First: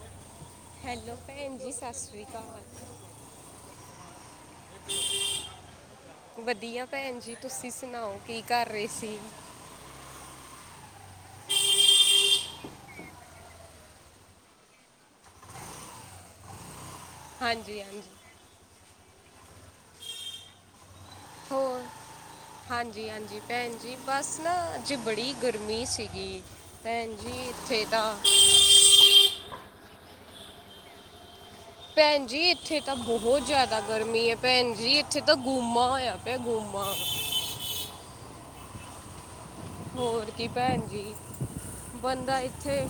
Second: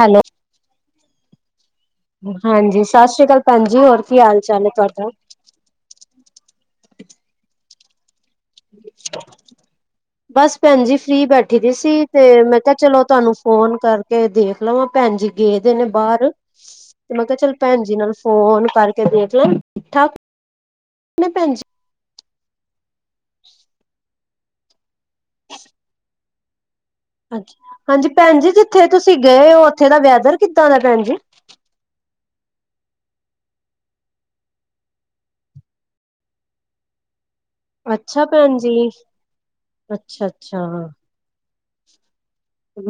Hello, hello ਭੈਣ ਜੀ ਸਤਿ ਸ਼੍ਰੀ ਹਾਂਜੀ ਅਕਾਲ ਸਤਿ ਸ੍ਰੀ ਅਕਾਲ। ਭੈਣ ਜੀ, ਹੋਰ ਕੀ ਹਾਲ ਚਾਲ ਹੈ ਤੁਹਾਡਾ? ਵਧੀਆ ਭੈਣ ਜੀ, ਤੁਸੀਂ ਸੁਣਾਓ ਕੀ ਕਰ ਰਹੇ ਸੀ? ਬੱਸ ਭੈਣ ਜੀ ਫ੍ਰਰੀ ਬੈਠੀ ਦੀ ਸੀ, ਤੇ ਮੈਂ ਕਿਹਾ ਚਲੋ ਤੁਹਾਨੂੰ ਫੋਨ ਕਰ ਕੇ ਦੇਖ ਲਵਾਂ, ਭੈਣ ਜੀ ਗਏ ਦੇ ਨੇ ਬਾਹਰ ਤੇ ਮੈਂ ਕਿਹਾ ਚੱਲ ਹਾਂਜੀ ਭੈਣ ਜੀ ਹਾਂਜੀ ਨਾਲ ਫੋਨ ਕਰਕੇ ਦੇਖ ਲੈ, ਠੀਕ-ਠਾਕ ਭੈਣ ਜੀ? ਹਾਂਜੀ-ਹਾਂਜੀ ਭੈਣ ਜੀ, ਬੱਸ ਨਾ ਅੱਜ ਬੜੀ ਗਰਮੀ ਸੀਗੀ। ਭੈਣ ਜੀ ਹਾਂਜੀ, ਇੱਥੇ ਹਾਂਜੀ ਤਾਂ ਭੈਣਜੀ ਜਿੱਥੇ ਤੁਸੀਂ ਗਏ ਹੋ, ਉੱਥੇ ਦਾ ਵੈਦਰ ਕਿੱਦਾਂ ਦਾ ਭੈਣਜੀ? ਭੈਣਜੀ ਇੱਥੇਂ ਤਾਂ ਬਹੁਤ ਜ਼ਿਆਦਾ ਗਰਮੀਂ ਐਂ, ਭੈਣਜੀ ਇੱਥੇਂ ਤਾਂ ਗੁੰਮਾ ਹੋਇਆਂ ਪਿਆ ਗੁੰਮਾ। ਅੱਛਾ, ਭੈਣਜੀ। ਹੋਰ ਕੀ ਭੈਣਜੀ, ਬੰਦਾਂ ਇੱਥੇਂ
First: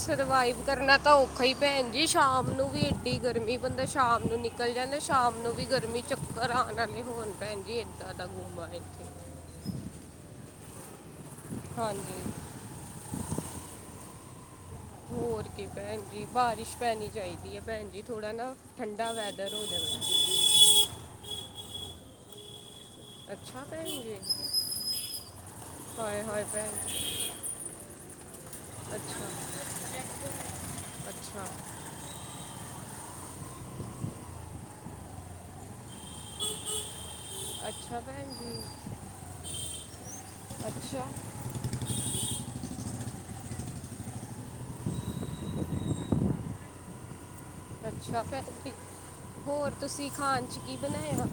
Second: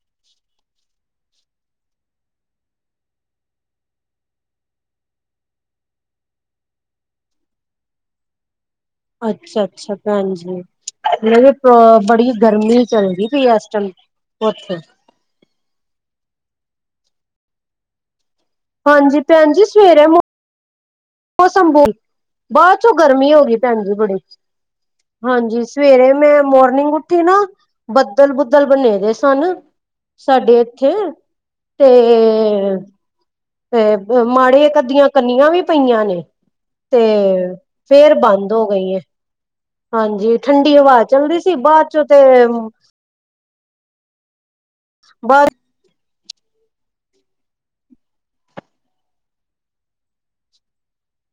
ਸਰਵਾਈਵ ਕਰਨਾਂ ਤਾਂ ਔਖਾਂ ਹੀ ਭੈਣਜੀ, ਸ਼ਾਮ ਨੂੰ ਵੀ ਏਡੀ ਗਰਮੀਂ, ਬੰਦਾਂ ਸ਼ਾਮ ਨੂੰ ਚੱਲ ਜਾਂਦੇ, ਸ਼ਾਮ ਨੂੰ ਵੀ ਗਰਮੀਂ ਚੱਕਰ ਆਣ ਨਾਂਲ ਹੀਂ ਹੋਲ ਪੈਂਦੀ ਏਂ। ਅੱਛਾ ਅੱਛਾ ਭੈਣਜੀ, ਇਹ ਪ੍ਰੋ ਬੜੀ ਹਾਂਜੀ ਗਰਮੀ ਚੱਲਦੀ ਪਈ ਐਸ ਟੈਮ, ੳਥੇ। ਹੋਰ ਕੀ ਭੈਣਜੀ, ਬਾਰਿਸ਼ ਪੈਣੀਂ ਚਾਹੀਂਦੀ ਹੈਂ ਭੈਣਜੀ ਥੋੜਾਂ ਨਾ। ਠੰਡਾ ਹਾਂਜੀ ਵੈਦਰ ਹੋ ਭੈਣਜੀ, ਸਵੇਰੇ ਜਾਵੇ ਮੋਸਮ ਸਭੂ, ਬਾਅਦ 'ਚੋਂ ਗਰਮੀਂ ਹੋ ਗਈਂ ਅੱਛਾ ਭੈਣ ਭੈਣਜੀ ਜੀ ਬੜੀ। ਹਾਂਜੀ, ਸਵੇਰੇ ਹਾਏ ਮੈਂ ਹਾਏ ਭੈਣ ਮੋਰਨਿੰਗ ਜੀ। ਉੱਠੀ ਨਾ ਬੱਦਲ਼- ਬੁੱਦਲ ਬਣੇਂ ਦੇ ਅੱਛਾ ਸਨ ਸਾਡੇ ਇੱਥੇਂ, ਅੱਛਾ ਤੇ ਤੇ ਮਾੜੇ ਇੱਕ ਅੱਧੀਆਂ ਕੱਨੀਆ ਵੀ ਪਈਆਂ ਨੇਂ, ਤੇ ਅੱਛਾ ਫ਼ਿਰ ਭੈਣ ਬੰਦ ਜੀ ਹੋ ਗਈਆਂ। ਹਾਂਜੀ, ਠੰਢੀ ਹਵਾ ਅੱਛਾ ਚੱਲਦੀ ਸੀ ਬਾਅਦ ਚੋਂ ਤੇ ਬਰ ਅੱਛਾ ਭੈਣਜੀ। ਹੋਰ ਤੁਸੀਂ ਖਾਣ 'ਚ ਕੀ ਬਣਾਇਆਂ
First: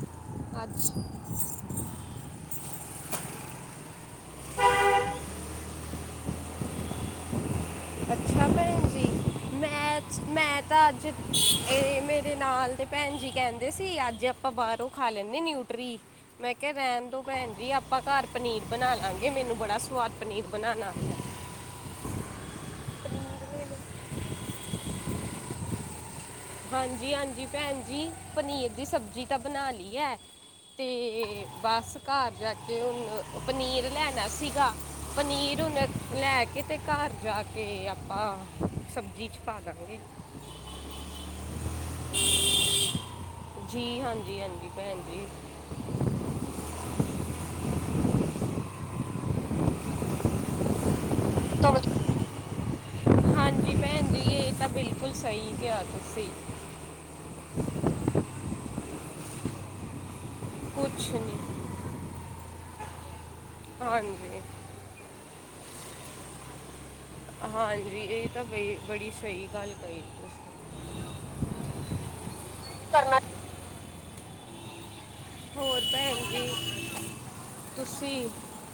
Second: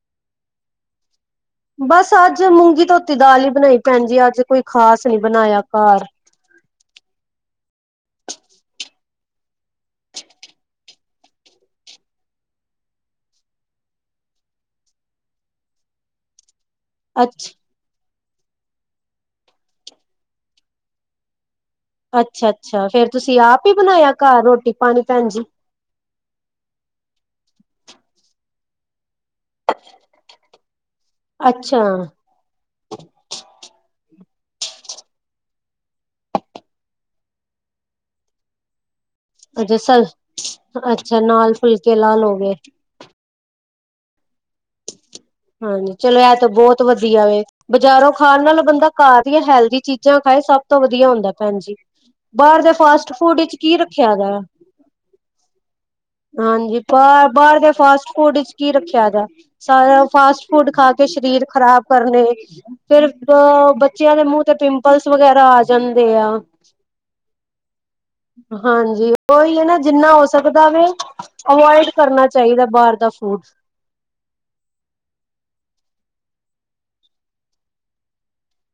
ਅੱਜ। ਬਸ ਅੱਜ ਮੂੰਗੀ ਧੋਤੀ ਦਾਲ਼ ਹੀ ਬਣਾਈ। ਭੈਣਜੀ ਅੱਜ ਕੋਈ ਖ਼ਾਸ ਨੀਂ ਬਣਾਇਆਂ ਘਰ। ਅੱਛਾ ਭੈਣਜੀ। ਮੈਂਚ ਮੈਂ ਤਾਂ ਅੱਜ ਏਂ ਮੇਰੇ ਨਾਲ਼ ਦੇ ਭੈਣਜੀ ਕਹਿੰਦੇ ਸੀ ਅੱਜ ਆਪਾਂ ਬਾਹਰੋਂ ਖਾ ਲੈਂਨੇ ਨਿਊਟਰੀ। ਮੈਂ ਕਿਹਾ ਰਹਿਣ ਦੋ ਅੱਛਾ ਭੈਣਜੀ ਆਪਾਂ ਘਰ ਪਨੀਰ ਬਣਾਂਲਾਂਗੇ। ਮੈਂਨੂੰ ਬੜਾ ਸਵਾਦ ਪਨੀਰ ਬਣਾਉਣਾ ਆਉਦਾ ਅੱਛਾ, ਅੱਛਾ ਫ਼ਿਰ ਤੁਸੀਂ ਆਪ ਆਉਂਦਾ ਹੀ ਬਣਾਇਆ ਘਰ ਰੋਟੀ ਪਾਣੀ ਭੈਣਜੀ। ਹਾਂਜੀ, ਹਾਂਜੀ ਭੈਣਜੀ ਪਨੀਰ ਦੀ ਸਬਜ਼ੀ। ਸਬਜ਼ੀ ਤਾਂ ਬਣਾ ਲਈ ਐਂ। ਤੇ ਅੱਛਾ ਬਸ ਘਰ ਜਾ ਕੇ ਤੇ ਉਹ ਪਨੀਰ ਲੈਣਾ ਸੀ ਗਾ। ਪਨੀਰ ਹੁਣ ਲ਼ੈ ਕੇ ਤੇ ਘਰ ਜਾਂ ਕੇ ਆਪਾਂ ਸਬਜ਼ੀ 'ਚ ਪਾ ਅੱਛਾ ਦਾਂਗੇ ਸ ਅੱਛਾ ਨਾਲ਼ ਫ਼ੁਲਕੇ ਲਾ ਲਓਗੇ। ਜੀ ਹਾਂਜੀ, ਹਾਂਜੀ ਭੈਣਜੀ। ਹਾਂਜੀ ਚਲੋਂ ਐਹ ਤੇ ਬਹੁਤ ਵਧੀਆਂ ਵੇ। ਬਜ਼ਾਰੋਂ ਖਾਣ ਨਾਲੋਂ ਬੰਦਾ ਘਰ ਦੀਆਂ ਹੈਲਦੀ ਚੀਜ਼ਾਂ ਖਾਏ‌। ਸਭ ਤੋਂ ਵਧੀਆਂ ਹੁੰਦਾ ਤਾਂ ਭੈਣਜੀ। ਬਾਹਰ ਦੇ ਫਾਸਟ ਫੂਡ ਵਿੱਚ ਹਾਂਜੀ ਕੀ ਭੈਣ ਰੱਖਿਆ ਜੀ ਦਾ। ਇਹ ਤਾਂ ਬਿਲਕੁਲ ਸਹੀ ਕਿਹਾ ਤੁਸੀਂ। ਹਾਂਜੀ ਪਰ ਬਾ ਬਾਹਰ ਦੇ ਫਾਸਟ ਫੂਡ ਵਿੱਚ ਕੀ ਰੱਖਿਆਂ ਦਾ ਸਾਰਾ ਫਾਸਟ ਫੂਡ ਖਾ ਕੇ ਕੁਛ ਸ਼ਰੀਰ ਨਹੀਂ ਖ਼ਰਾਬ ਕਰਨੇ। ਫਿਰ ਓ ਬੱਚਿਆਂ ਦੇ ਹਾਂਜੀ ਮੂੰਹ ਤੇ ਪਿੰਪਲਸ ਵਗ਼ੈਰਾ ਆ ਜਾਂਦੇ ਆ। ਹਾਂਜੀ। ਇਹ ਤਾਂ ਬਈ- ਹਾਂਜੀ ਬੜੀ ਸਹੀ ਉਹੀ ਹੈਂ ਗੱਲ ਨਾ। ਕਹੀ ਜਿੰਨਾ ਹੋ ਤੁਸੀਂ ਸਕਦਾ ਵੇ ਅਵੋਇਡ ਕਰਨਾ ਚਾਹੀਦਾ ਬਾਹਰ ਦਾ ਕਰਨਾ ਫੂਡ। ਹੋਰ ਭੈਣਜੀ ਤੁਸੀਂ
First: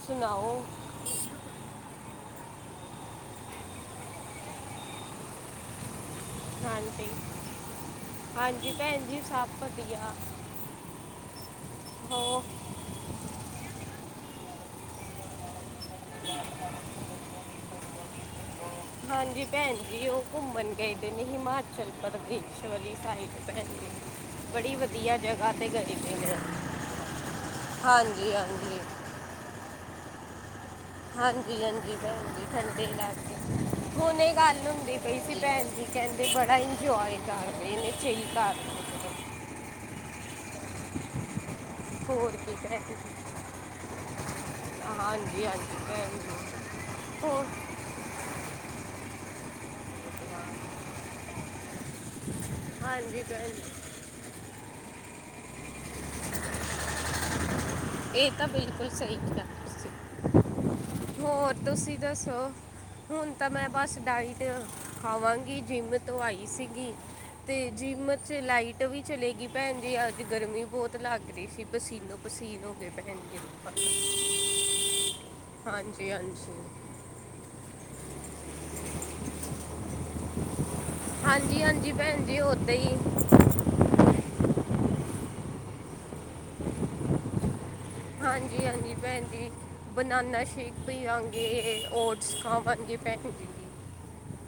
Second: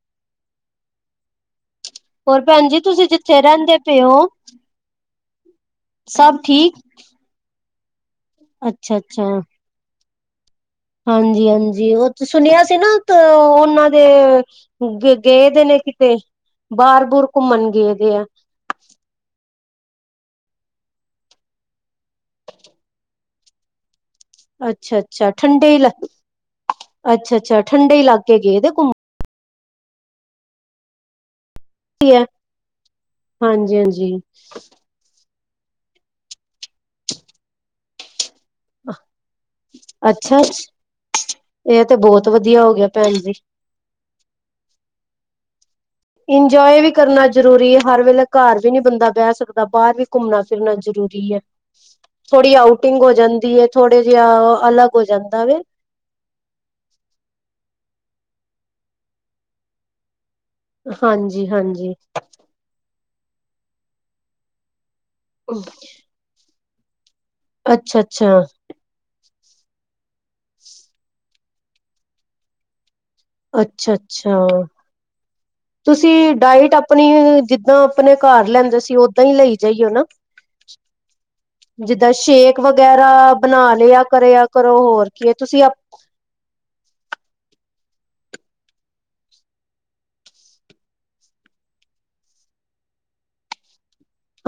ਸੁਣਾਓ ਹੋਰ ਭੈਣਜੀ ਤੁਸੀਂ ਜਿੱਥੇ ਰਹਿੰਦੇਂ ਪਏ ਓ। ਸਭ ਠੀਕ। ਆਂਟੀ ਹਾਂਜੀ ਭੈਣਜੀ ਸਭ ਵਧੀਆ। ਹਾਂਜੀ ਹਾਂਜੀ। ਉਹ ਹੋ ਸੁਣਿਆ ਸੀ ਨਾ ਤੋਂ ਉਹਨਾਂ ਦੇ ਗਏ ਦੇ ਨੇ ਕਿੱਤੇ। ਤੇ ਬਾਹਰ ਬੂਰ ਘੁੰਮਣ ਗਏ ਵੇ ਆ। ਹਾਂਜੀ ਭੈਣਜੀ ਉਹ ਘੁੰਮਣ ਗਏ ਦੇ ਨੇ ਹਿਮਾਚਲ ਪ੍ਰਦੇਸ਼ ਵਾਲੀ ਸਾਈਡ ਭੈਣਜੀ। [inaudible] ਅੱਛਾ-ਅੱਛਾ ਠੰਡੇ ਗਏ ਇਲਾ। ਦੇ ਨੇ ਅੱਛਾ-ਅੱਛਾ ਠੰਡੇ ਹਾਂਜੀ ਇਲਾਕੇ ਗਏ ਦੇ ਹਾਂਜੀ ਘੁੰਮਣ ਹਾਂਜੀ-ਹਾਂਜੀ ਆ ਭੈਨ ਜੀ। ਠੰਡੇ ਇਲਾਕੇ, ਹਾਂਜੀ-ਹਾਂਜੀ ਹੁਣੇ ਗੱਲ ਹੁੰਦੀ। ਪਈ ਸੀ ਭੈਣ ਜੀ। ਕਹਿੰਦੇ ਬੜਾ ਇੰਜੋਏ ਕਰਦੇ ਨੇ। ਚਿੱਲ ਕਰ ਅਹ ਨੇ ਅੱਛਾ! ਇਹ ਤੇ ਬਹੁਤ ਹੋਰ ਕੀ ਵਧੀਆ ਹੋ ਗਿਆ ਭੈਣ ਜੀ। ਹਾਂਜੀ-ਹਾਂਜੀ! ਇੰਜੋਏ ਵੀ ਕਰਨਾ ਜਰੂਰੀ ਹੈ, ਹਰ ਵੇਲੇ। ਘਰ ਵੀ ਨਹੀਂ ਬੰਦਾ ਬਹਿ ਸਕਦਾ। ਬਾਹਰ ਵੀ ਘੁੰਮਨਾ ਫਿਰਨਾ ਜਰੂਰੀ ਐ ਥੋੜੀ ਆਊਟਿੰਗ ਹੋ ਹਾਂਜੀ ਭੈਣ ਜਾਂਦੀ ਜੀ ਏ। ਥੋੜੇ ਜਿਹਾ ਅਲੱਗ ਹੋ ਜਾਂਦਾ ਵੇ। ਇਹ ਤਾਂ ਬਿਲਕੁਲ ਸਹੀ ਕਿਹਾ ਤੁਸੀਂ ਹੋਰ, ਹਾਂਜੀ-ਹਾਂਜੀ ਤੁਸੀ ਦੱਸੋ। ਹੁਣ ਤਾਂ ਮੈਂ ਬਸ ਡਾਇਟ ਖਾਵਾਂਗੀ। ਜਿੰਮ ਤੋਂ ਆਈ ਸੀਗੀ। ਤੇ ਜਿੰਮ 'ਚ ਅੱਛਾ-ਅੱਛਾ, ਲਾਈਟ ਵੀ ਚਲੀ ਗਈ ਭੈਣ ਜੀ। ਅੱਜ ਗਰਮੀ ਬਹੁਤ ਲੱਗ ਰਹੀ ਸੀ। ਪਸੀਨੋ ਪਸੀਨ ਹੋ ਗਏ ਭੈਨ। ਅੱਛਾ-ਅੱਛਾ ਤੁਸੀ ਹਾਂਜੀ ਹਾਂਜੀ ਡਾਇਟ ਆਪਣੀ ਜਿੱਦਾਂ ਅਪਨੇ ਘਰ ਲੈਂਦੇ ਸੀ, ਔਦਾਂ ਈ ਲਈ ਜਾਈਓ ਨਾ। ਹਾਂਜੀ ਹਾਂਜੀ ਜਿੱਦਾਂ ਭੈਣ ਜੀ ਸ਼ੇਕ ਉਦਾਂ ਹੀ ਵਗੈਰਾ ਬਨਾ ਲਿਆ ਕਰਿਆ ਕਰੋ। ਹੋਰ ਕੀ ਐ ਤੁਸੀ ਅਪ ਹਾਂਜੀ-ਹਾਂਜੀ ਭੈਣ ਜੀ। Banana shake ਪੀਆਂਗੀ। ਔਟਸ ਖਾਵੰਗੀ ਮੈ ਹੁਨ।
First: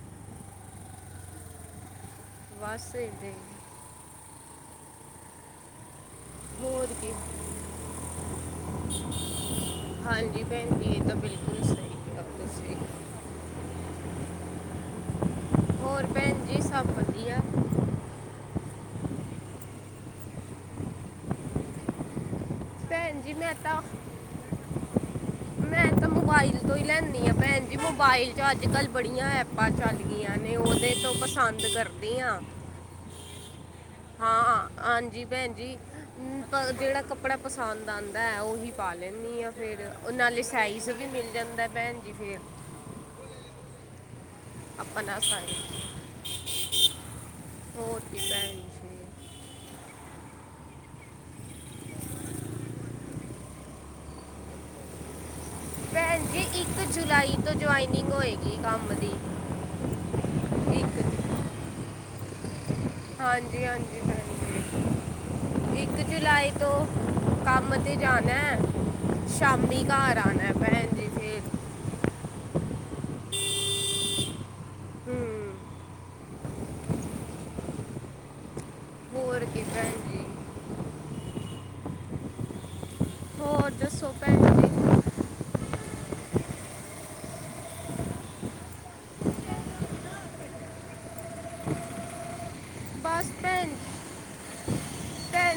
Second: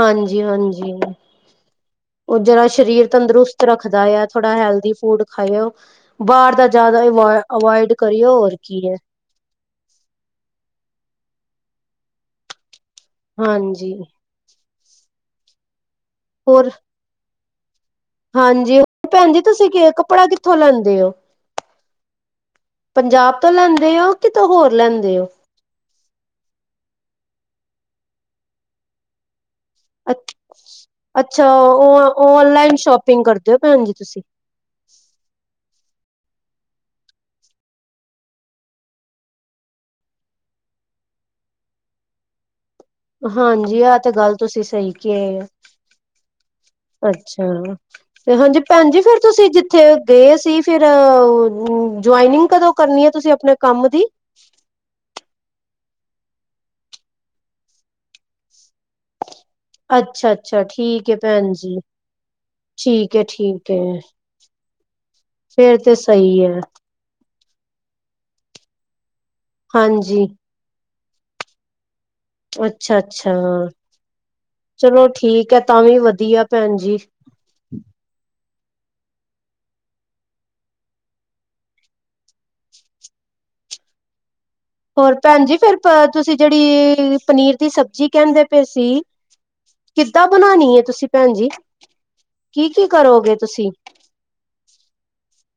ਹਾਂਜੀ-ਹਾਂਜੀ, ਔ ਜੇਰਾ ਬਸ ਸਸ਼ਰੀਰ ਏਦਾਂ ਤੰਦਰੁਸਤ ਤ ਹੀ ਰੱਖਦਾ ਆ, ਥੋੜਾ ਹੈਲਦੀ ਫੂਡ ਖਾਯੋ। ਬਾਰ ਦਾ ਹੋਰ ਜਾਦਾ ਕੀ ਅਵੋ ਅਵਾਇਡ ਕਰਿਏ। ਹੋਰ ਕੀ ਏ। ਹਾਂਜੀ, ਭੈਨ ਜੀ ਏ ਤਾਂ ਬਿਲਕੁਲ ਸ ਹਾਂਜੀ। ਹੋਰ ਭੈਣ ਜੀ ਹੋਰ? ਸਭ ਵਧੀਆ ਹਾਂਜੀ! ਭੈਨ ਜੀ ਤੁਸੀ ਕੇ, ਕੱਪੜਾ ਕਿੱਥੋਂ ਲੈਂਦੇ ਹ ਔ? ਭੈਣ ਜੀ ਪੰਜਾਬ ਤੋ ਮੈਂ ਤਾਂ ਲੈਂਦੇ ਹ ਔ? ਕਿਤੋ ਹੋਰ ਲੈਂਦੇ ਔ? ਮੈਂ ਤਾਂ ਮੋਬਾਇਲ ਤੋਂ ਈ ਲੈਂਨੀਂ ਆ ਭੈਨ ਜੀ। ਮੋਬਾਇਲ ਚ ਅੱਜ- ਕੱਲ ਬੜੀਆਂ ਐਪਾਂ ਚੱਲ ਅੱ ਗਈਆਂ ਛ, ਨੇ ਉਹਦੇ ਤੋਂ ਅੱਛਾ ਪਸੰਦ ਔ-ਔ ਕਰਦੀ ਆ ਔਨਲਾਈਨ ਸ਼ੋਪਿੰਗ ਕਰਦੇ ਹ ਔ ਭੈਨ ਜੀ ਤੁਸੀ। ਆਂ, ਹਾਂਜੀ ਭੈਨ ਜੀ। ਹਮ! ਤਾਂ ਜੇੜਾ ਕਪੜਾ ਪਸੰਦ ਆਂਦਾਂ ਐ ਔਹੀ ਪਾ ਲੈਂਨੀਂ ਆ ਫੇਰ। ਔ ਨਾਲੇ ਸਾਈਜ਼ ਵੀ ਮਿਲ ਜਾਂਦਾ ਏ ਭੈਨ ਜੀ ਫੇਰ। ਹਾਂਜੀ ਆ ਤੇ ਗੱਲ ਤੁਸੀ ਸ ਈ ਆਪਣਾ ਕੇਯਾ, ਸਾਈਜ਼ ਅੱਛਾ। ਹੋਰ ਕੀ ਤੇ ਭੈਣ ਹਾਂਜੀ, ਭੈਨ ਜੀ ਫਿਰ ਤੁਸੀ ਜਿੱਥੇ ਗੇ ਸੀ। ਫੇਰ ਜੁਆਇਨਿੰਗ ਕਦੋਂ ਕਰਨੀ ਹੈ ਤੁਸੀ ਅਪ ਨੇ ਕੰਮ ਦੀ ਭੈਨ ਜੀ ਇੱਕ ਜੁਲਾਈ ਤੋ ਜੁਆਇਨਿੰਗ ਹੋਏਗੀ ਕੰਮ ਦੀ। ਅੱਛਾ-ਅੱਛਾ, ਠੀਕ ਏ ਭੈਣ ਜੀ। ਠੀਕ ਏ- ਹਾਂਜੀ ਠੀਕ ਏ, ਹਾਂਜੀ ਭੈਣ ਜੀ ਫੇਰ ਤੇ ਸ ਈ ਜੁਲਾਈ ਏ। ਤੋਂ ਕੰਮ ਤੇ ਜਾਨੈ, ਸ਼ਾਮੀ ਘਰ ਹਾਂਜੀ ਆਨੈ ਭੈਨ ਜੀ। ਫੇਰ ਅੱਛਾ-ਅੱਛਾ, ਚਲੋ ਠੀਕ ਹੂੰ ਹੈ। ਤਾਂ ਵੀ ਵਧੀਆ ਭੈਨ ਜੀ। ਜੀ ਭੈਨ ਜੀ। ਹੋਰ ਦੱਸੋ ਭੈਨ ਜੀ। ਹੋਰ ਭੈਨ ਜੀ, ਫੇਰ ਤਾ ਤੁਸੀ ਜੇ ੜੀਈ ਪਨੀਰ ਦੀ ਸਬਜੀ ਕੈਂਦੇ ਪੇ ਸੀ। ਕਿੱਦਾਂ ਬਨਾਨੀ ਏ ਤੁਸੀ ਭੈਣ ਜੀ! ਕੀ-ਕੀ ਬਸ ਕਰੋਗੇ ਤੁਸੀ? ਭੈਣ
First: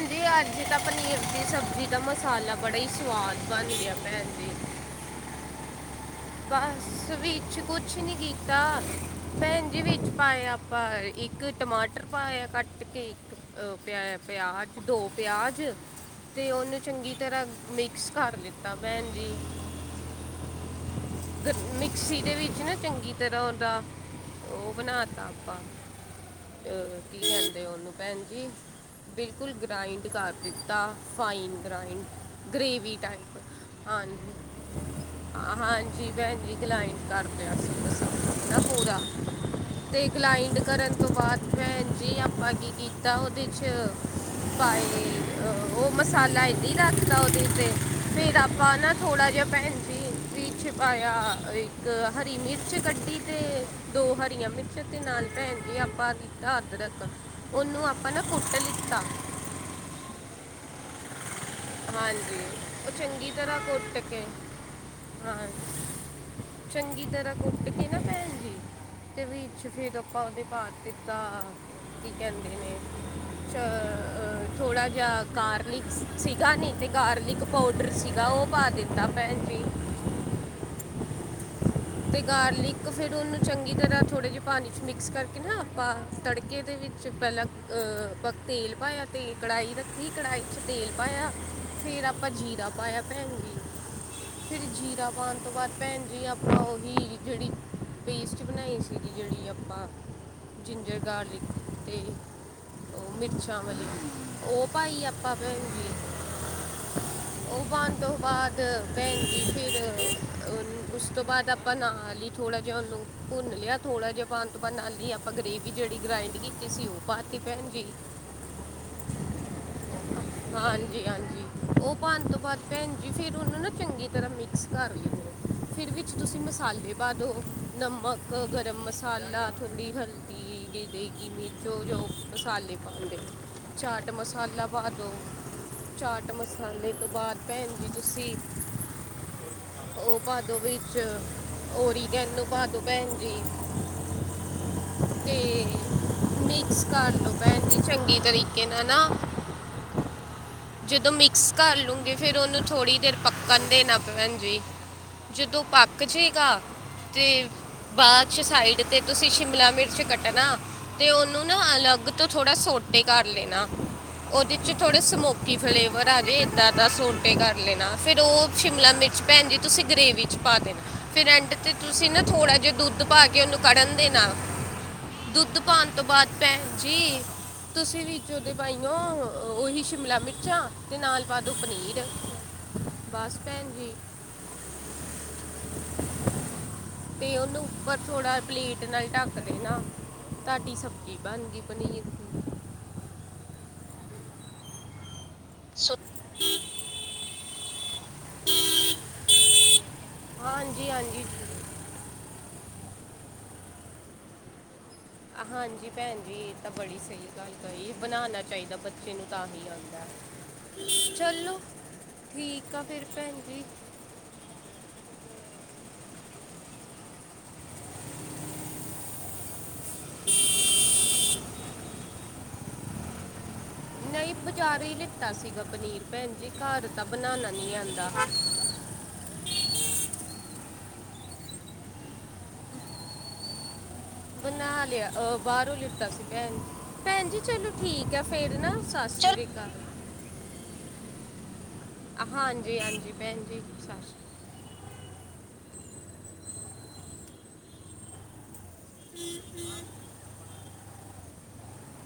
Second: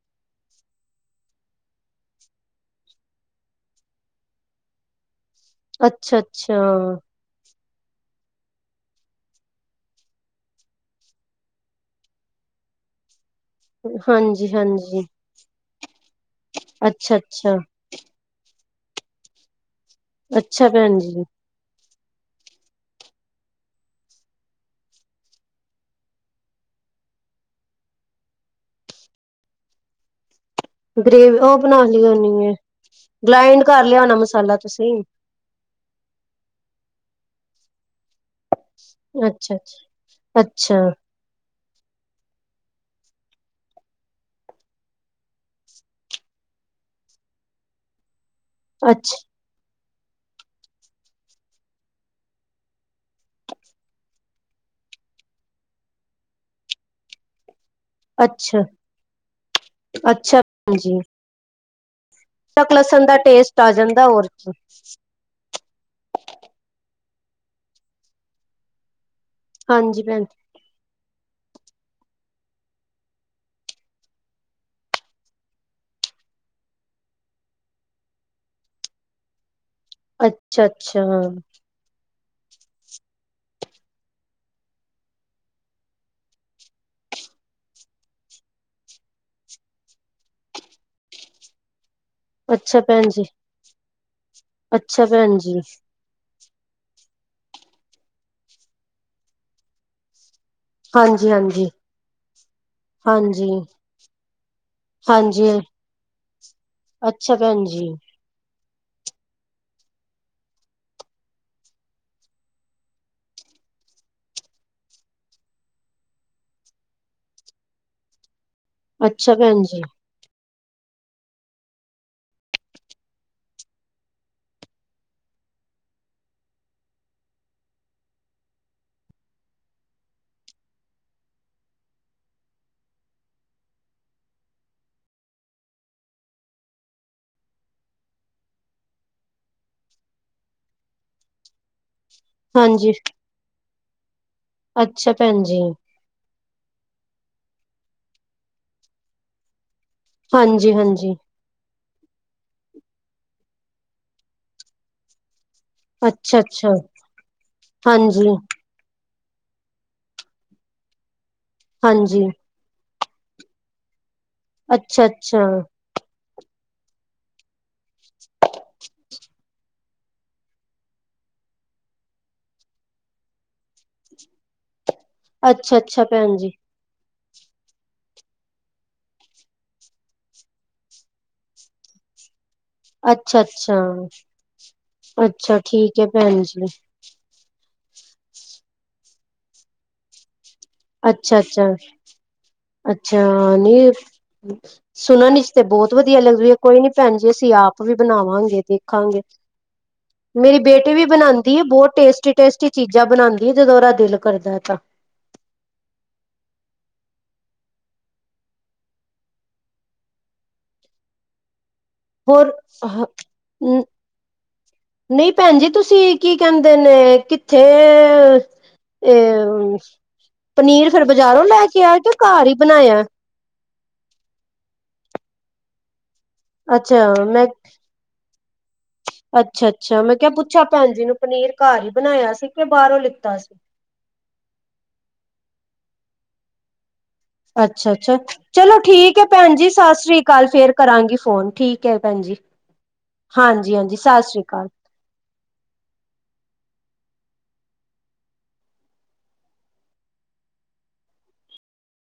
ਨੀ ਅੱਜ ਤਾ ਪਨੀਰ ਦੀ ਸਬਜੀ ਦਾ ਮਸਾਲਾ ਬੜਾ ਈ ਸੁਵਾਦ ਬਨ ਗਿਆ ਭੈਨ ਜੀ। ਅੱਛਾ ਛ - ਬਸ ਵੀ ਛ -ਕੁਛ ਨੀ ਕੀਤਾ। ਭੈਣ ਜੀ, ਵਿੱਚ ਪਾਏ ਆਪਾਂ ਇੱਕ ਟਮਾਟਰ ਪਾਇਯਾ ਕੱਟ ਟ ਕੇ, ਔ ਪਿਯਾ ਹਾਂਜੀ ਪਿਆਜ ਹਾਂਜੀ ਦੋ ਪਿਆਜ ਤੇ ਔਨੂੰ ਚੰਗੀ ਤਰਾਂ ਅੱਛਾ-ਅੱਛਾ, ਮਿਕਸ ਕਰ ਲਿੱਤਾ ਭੈਨ ਜੀ। ਅੱਛਾ ਭੈਨ ਜੀ। ਗਰ ਮਿਕਸੀ ਦੇ ਵਿੱਚ ਨਾ ਚੰਗੀ ਤਰ੍ਹਾਂ ਔਦਾ ਔ ਬਣਾ ਤਾ ਆਪਾਂ ਏ ਕੀ ਕੈਂਦੇ ਨੇ ਭੈਣ ਜੀ ਬਿਲਕੁਲ ਗ੍ਰਾਈੰਡ ਕਰ ਦਿ ਗਰੇਵ ਔ ਬਣਾ ਲੀ ਹੋਣੀ ਹ ਏ। ਗ੍ਰੇਵੀ ਟਾਈਪ ਗਲਾਂਇਂਡ ਕਰ ਲਿਆ ਹੋਣਾ ਮਸਾਲਾ ਤੁਸੀਂ। ਅ ਹਾਂਜੀ ਭੈਣ ਜੀ ਗਲਾਇੰਨ ਕਰ- [unintelligible] ਪੂਰਾ ਅੱਛਾ-ਅੱਛਾ, ਤੇ ਗਲਾਇਡ ਅੱਛਾ, ਕਰਨ ਤੋਂ ਬਾਦ ਭੈਣ ਜੀ ਆਪਾਂ ਕੀ ਕੀਤਾ। ਔਦੇ ਚ ਪਾਏ ਔ ਮਸਾਲਾ ਏਡੀ ਰੱਖਤਾ ਔਦੇ ਉਤੇ ਫੇਰ ਆਪਾਂ ਨਾ ਅੱਛਾ, ਥੋੜਾ ਜਾ- ਭੈਣ ਜੀ ਵਿਚ ਪਾਯਾ ਇੱਕ ਹਰੀ ਮਿਰਚ ਕੱਢੀ ਤੇ ਦੋ ਹਰੀਆਂ ਮਿਰਚਾਂ ਦੇ ਨਾਲ ਭੈਣ ਜੀ ਅਪਾ ਲਿਤਾ ਅਦਰਕ, ੳਹਨੂੰ ਅੱਛਾ, ਅੱਛਾ ਭੈਣ ਜੀ। ਹਾਜੀ। ਅਦਰਕ ਲਸਣ ਦਾ ਟੇਸਟ ਆ ਜਾਂਦਾ, ਹੋਰ ਕੀ। ਹਾਂ, ਚੰਗੀ ਤਰ੍ਹਾਂ ਕੁੱਟ ਕੇ ਨਾ ਭੈਣ ਜੀ, ਤੇ ਵੀ ਤ ਫੇਰ ਹਾਂਜੀ ਅਪਾ ਭੈਣ ਉਹਦੀ ਪਾਤੇ ਕੀ ਕਹਿੰਦੇ ਨੇ, ਥੋੜਾ ਜਿਹਾ ਗਾਰ ਲਿਕਸ ਸੀਗਾ ਨਹੀਂ, ਤੇ ਗਾਰਲਿਕ ਪਾਊਡਰ ਸੀਗਾ ਉਹ ਪਾ ਦਿੱਤਾ ਭੈਣ ਜੀ। ਅੱਛਾ-ਅੱਛਾ। ਤੇ ਗਾਰਲਿਕ ਫਿਰ ਉਹਨੂੰ ਚੰਗੀ ਤਰ੍ਹਾਂ ਥੋੜ੍ਹੇ ਜਿਹੇ ਪਾਣੀ 'ਚ ਮਿਕਸ ਕਰਕੇ ਨਾ ਆਪਾਂ, ਤੜਕੇ ਦੇ ਵਿੱਚ ਪਹਿਲਾਂ ਤੇਲ ਪਾਇਆ ਤੇ ਕੜਾਹੀ ਰੱਖੀ, ਕੜਾਹੀ 'ਚ ਤੇਲ ਪਾਇਆ ਫਿਰ ਆਪਾਂ ਜੀਰਾ ਪਾਇਆ ਭੈਣ ਜੀ, ਫਿਰ ਅੱਛਾ ਜੀਰਾ ਪਾਉਣ ਭੈਣ ਤੋਂ ਜੀ, ਬਾਅਦ ਭੈਣ ਵੀ ਆਪਾਂ ਉਹੀ ਜਿਹੜੀ, ਪੇਸਟ ਬਣਾਈ ਸੀਗੀ ਜਿਹੜੀ ਆਪਾਂ ਜਿੰਜਰ ਗਾਰਲਿਕ ਹਾਂਜੀ-ਹਾਂਜੀ, ਤੇ ਹਾਂਜੀ, ਮਿਰਚਾਂ ਵਾਲੀ, ਉਹ ਪਾਈ ਆ ਹਾਂਜੀ ਪਵੇ, ਹਾਂਜੀ, ਅੱਛਾ ਭੈਣ ਉਹ ਜੀ, ਪਾਣ ਤੋਂ ਬਾਅਦ ਭੈਣ ਜੀ ਫਿਰ, ਉਸ ਤੋਂ ਬਾਅਦ ਆਪਾਂ ਨਾ ਲਈ ਥੋੜ੍ਹਾ ਜਿਹਾ ਉਹਨੂੰ ਭੁੰਨ ਲਿਆ ਥੋੜ੍ਹਾ ਜਿਹਾ ਪਾਣ ਤੋਂ ਬਾਨ, ਨਾਲੀ ਆਪਾਂ ਗ੍ਰਰੇਵੀ ਜਿਹੜੀ ਗ੍ਰਾਇੰਡ ਕੀਤੀ ਸੀਉਹ ਪਾਤੀ ਭੈਣ ਜੀ। ਅੱਛਾ, ਭੈਣ ਜੀ। ਹਾਂਜੀ-ਹਾਂਜੀ ਉਹ ਪਾਉਣ ਤੋਂ ਬਾਅਦ ਭੈਣ ਜ, ਫਿਰ ਉਹਨੂੰ ਨਾ ਚੰਗੀ ਤਰ੍ਹਾਂ ਮਿਕਸ ਕਰ ਲਵੋ। ਫਿਰ ਵਿੱਚ ਤੁਸੀਂ ਮਸਾਲੇ ਪਾ ਦਿਉ ਨਮਕ, ਗਰਮ ਮਸਾਲਾ, ਥੋੜ੍ਹੀ ਹਲਦੀ ਦੇਗੀ ਮਿਰਚ, ਜੋ ਮਸਾਲੇ ਪਾਉਂਦੇ, ਚਾਟ ਮਸਾਲਾ ਪਾ ਦਿਉ, ਚਾਟ ਮਸਾਲੇ ਤੋਂ ਬਾਅਦ ਭੈਣ ਜੀ ਤੁਸੀ ਉਹ ਪਾਦੋ ਵਿੱਚ ਔਰੀਗੇਨੋ ਪਾ ਦਿਓ ਹਾਂਜੀ, ਭੈਣ ਜੀ। ਅੱਛਾ, ਭੈਣ ਜੀ। ਤੇ ਮਿਕਸ ਕਰ ਲਵੋ ਭੈਣ ਜੀ, ਚੰਗੀ ਤਰੀਕੇ ਨਾਲ ਨਾ ਜਦੋਂ ਹਾਂਜੀ-ਹਾਂਜੀ। ਕਰ ਲੂੰਗੀ ਫਿਰ ਉਹਨੂੰ ਥੋੜੀ ਦੇਰ ਪੱਕਣ ਦੇਣਾ ਪੈਣ ਜੀ, ਜਦੋਂ ਕ ਜੇਗਾ ਆ, ਅੱਛਾ-ਅੱਛਾ, ਤੇ ਬਾਅਦ ਹਾਂਜੀ, 'ਚ ਸਾਈਡ ਤੇ ਤੁਸੀਂ ਸ਼ਿਮਲਾ ਮਿਰਚ ਕੱਟਣਾ, ਤੇ ਉਹਨੂੰ ਨਾ ਅਲੱਗ ਤੋਂ ਹਾਂਜੀ, ਥੋੜਾ ਸੋਟੇ ਕਰ ਲੈਣਾ, ਉਹਦੇ 'ਚ ਥੋੜੇ ਅੱਛਾ-ਅੱਛਾ ਸਮੋਕੀ ਫਲੇਵਰ ਆ ਦੇ ਇੱਦਾਂ ਦਾ ਸਟੇ ਕਰ ਲੈਣਾ, ਫੇਰ ਉਹ ਸ਼ਿਮਲਾ ਮਿਰਚ ਭੈਣ ਜੀ ਤੁਸੀਂ ਗਰੇਵੀ 'ਚ ਪਾ ਦੇਣਾ। ਫਿਰ ਐਡ 'ਤੇ ਤੁਸੀਂ ਨਾ ਥੋੜ੍ਹਾ ਜਿਹਾ ਦੁੱਧ ਪਾ ਕੇ, ਉਹਨੂੰ ਕੱੜਣ ਦੇਣਾ। [unintelligible] ਦੁੱਧ ਪਾਉਣ ਤੋਂ ਅੱਛਾ ਬਾਅਦ ਜੀ ਭੈਣ ਜੀ, ਤੁਸੀਂ ਵੀਜੋਂ ਦ ਪਾਈ ਉਹੀ ਸ਼ਿਮਲਾ ਮਿਰਚਾਂ ਤੇ ਨਾਲ ਬਾਅਦ, ਉਹ ਪਨੀਰ। ਬਸ ਅੱਛਾ ਭੈਣ ਅੱਛਾ, ਜੀ ਅੱਛਾ ਠੀਕ ਹੈ ਭੈਣ ਜੀ। ਅਤੇ ਉਹਨੂੰ ਉੱਪਰ ਥੋੜ੍ਹਾ ਪਲੇਟ ਨਾਲ ਢੱਕ ਦੇਣਾ, ਤੁਹਾਡੀ ਸ ਅੱਛਾ ਅੱਛਾ, ਅੱਛਾ ਨਹੀਂ ਸੁਨਣ 'ਚ ਤੇ ਬਹੁਤ ਸੋ ਵਧੀਆ ਲੱਗ ਰੀ ਹੈ, ਕੋਈ ਨੀ ਭੈਣ ਜੀ ਅਸੀਂ ਆਪ ਵੀ ਬਣਾਵਾਂਗੇ, ਦੇਖਾਂਗੇ। ਮੇਰੀ ਹਾਂਜੀ ਬੇਟੀ ਵੀ ਹਾਂਜੀ ਬਣਾਦ ਜੀ। ਦੀ ਬਹੁਤ ਟੇਸਟੀ-ਟੇਸਟੀ ਚੀਜ਼ਾਂ ਬਣਾਉਂਦੀ, ਜਦੋਂ ਉਹਦਾ ਦਿਲ ਕਰਦਾ ਤਾਂ। ਹਾਂਜੀ ਭੈਣ ਜੀ, ਇਹ ਤਾਂ ਬੜੀ ਸਹੀ ਗੱਲ ਕਰੀ ਹੈ, ਬਣਾਉਣਾ ਚਾਹੀਦਾ ਬੱਚੇ ਨੂੰ ਤਾਂ ਹੀ ਆਉਂਦਾ। ਚੱਲੋ। ਹੋਰ, ਹ ਹਮ ਨਹੀਂ ਭੈਣ ਜੀ ਤੁਸੀਂ ਕੀ ਕਹਿੰਦੇ ਨੇ ਕਿੱਥੇ ਇਹ ਪਨੀਰ ਫਿਰ ਬਾਜ਼ਾਰੋਂ ਲੈ ਕੇ ਆਏ ਕੇ ਘਰ ਹੀ ਬਣਾਇਆ? ਨਹੀਂ ਬਜ਼ਾਰੋ ਹੀ ਲਿੱਤਾ ਸੀਗਾ ਪਨੀਰ ਭੈਣ ਜੀ। ਘਰ ਤਾਂ ਅੱਛਾ ਮੈਂ ਬਣਾਉਣਾ ਨੀ ਆਉਂਦਾ। [unintelligible] ਅੱਛਾ ਅੱਛਾ ਮੈਂ ਕਿਹਾ ਪੁੱਛਾ ਭੈਣ ਜੀ ਨੂੰ ਪਨੀਰ ਘਰ ਹੀ ਬਣਾਇਆ ਸੀ ਕਿ ਬਾਹਰੋਂ ਲਿੱਤਾ ਸੀ। ਬੰਨਾ ਲਿਆ ਅਹ ਬਾਹਰੋਂ ਲਿਤਾ ਸੀ ਭੈਣ ਜੀ। ਭੈਣ ਚਲੋ ਅੱਛਾ ਠੀਕ ਅੱਛਾ। ਹੈ ਫੇਰ ਨਾ ਚਲੋ ਠੀਕ ਸਤਿ ਹੈ ਸ਼੍ਰੀ ਭੈਣ ਅਕਾਲ ਜੀ ਸਤਿ ਸ੍ਰੀ ਅਕਾਲ। ਕੱਲ ਫੇਰ ਕਰਾਂਗੀ ਫੋਨ। ਠੀਕ ਹੈ ਭੈਣ ਜੀ। ਹਾਂਜੀ ਹਾਂਜੀ ਭੈਣ ਜੀ ਹਾਂਜੀ ਸ਼੍ਰੀ ਹਾਂਜੀ ਸਤਿ ਸ੍ਰੀ ਅਕਾਲ। [unintelligible]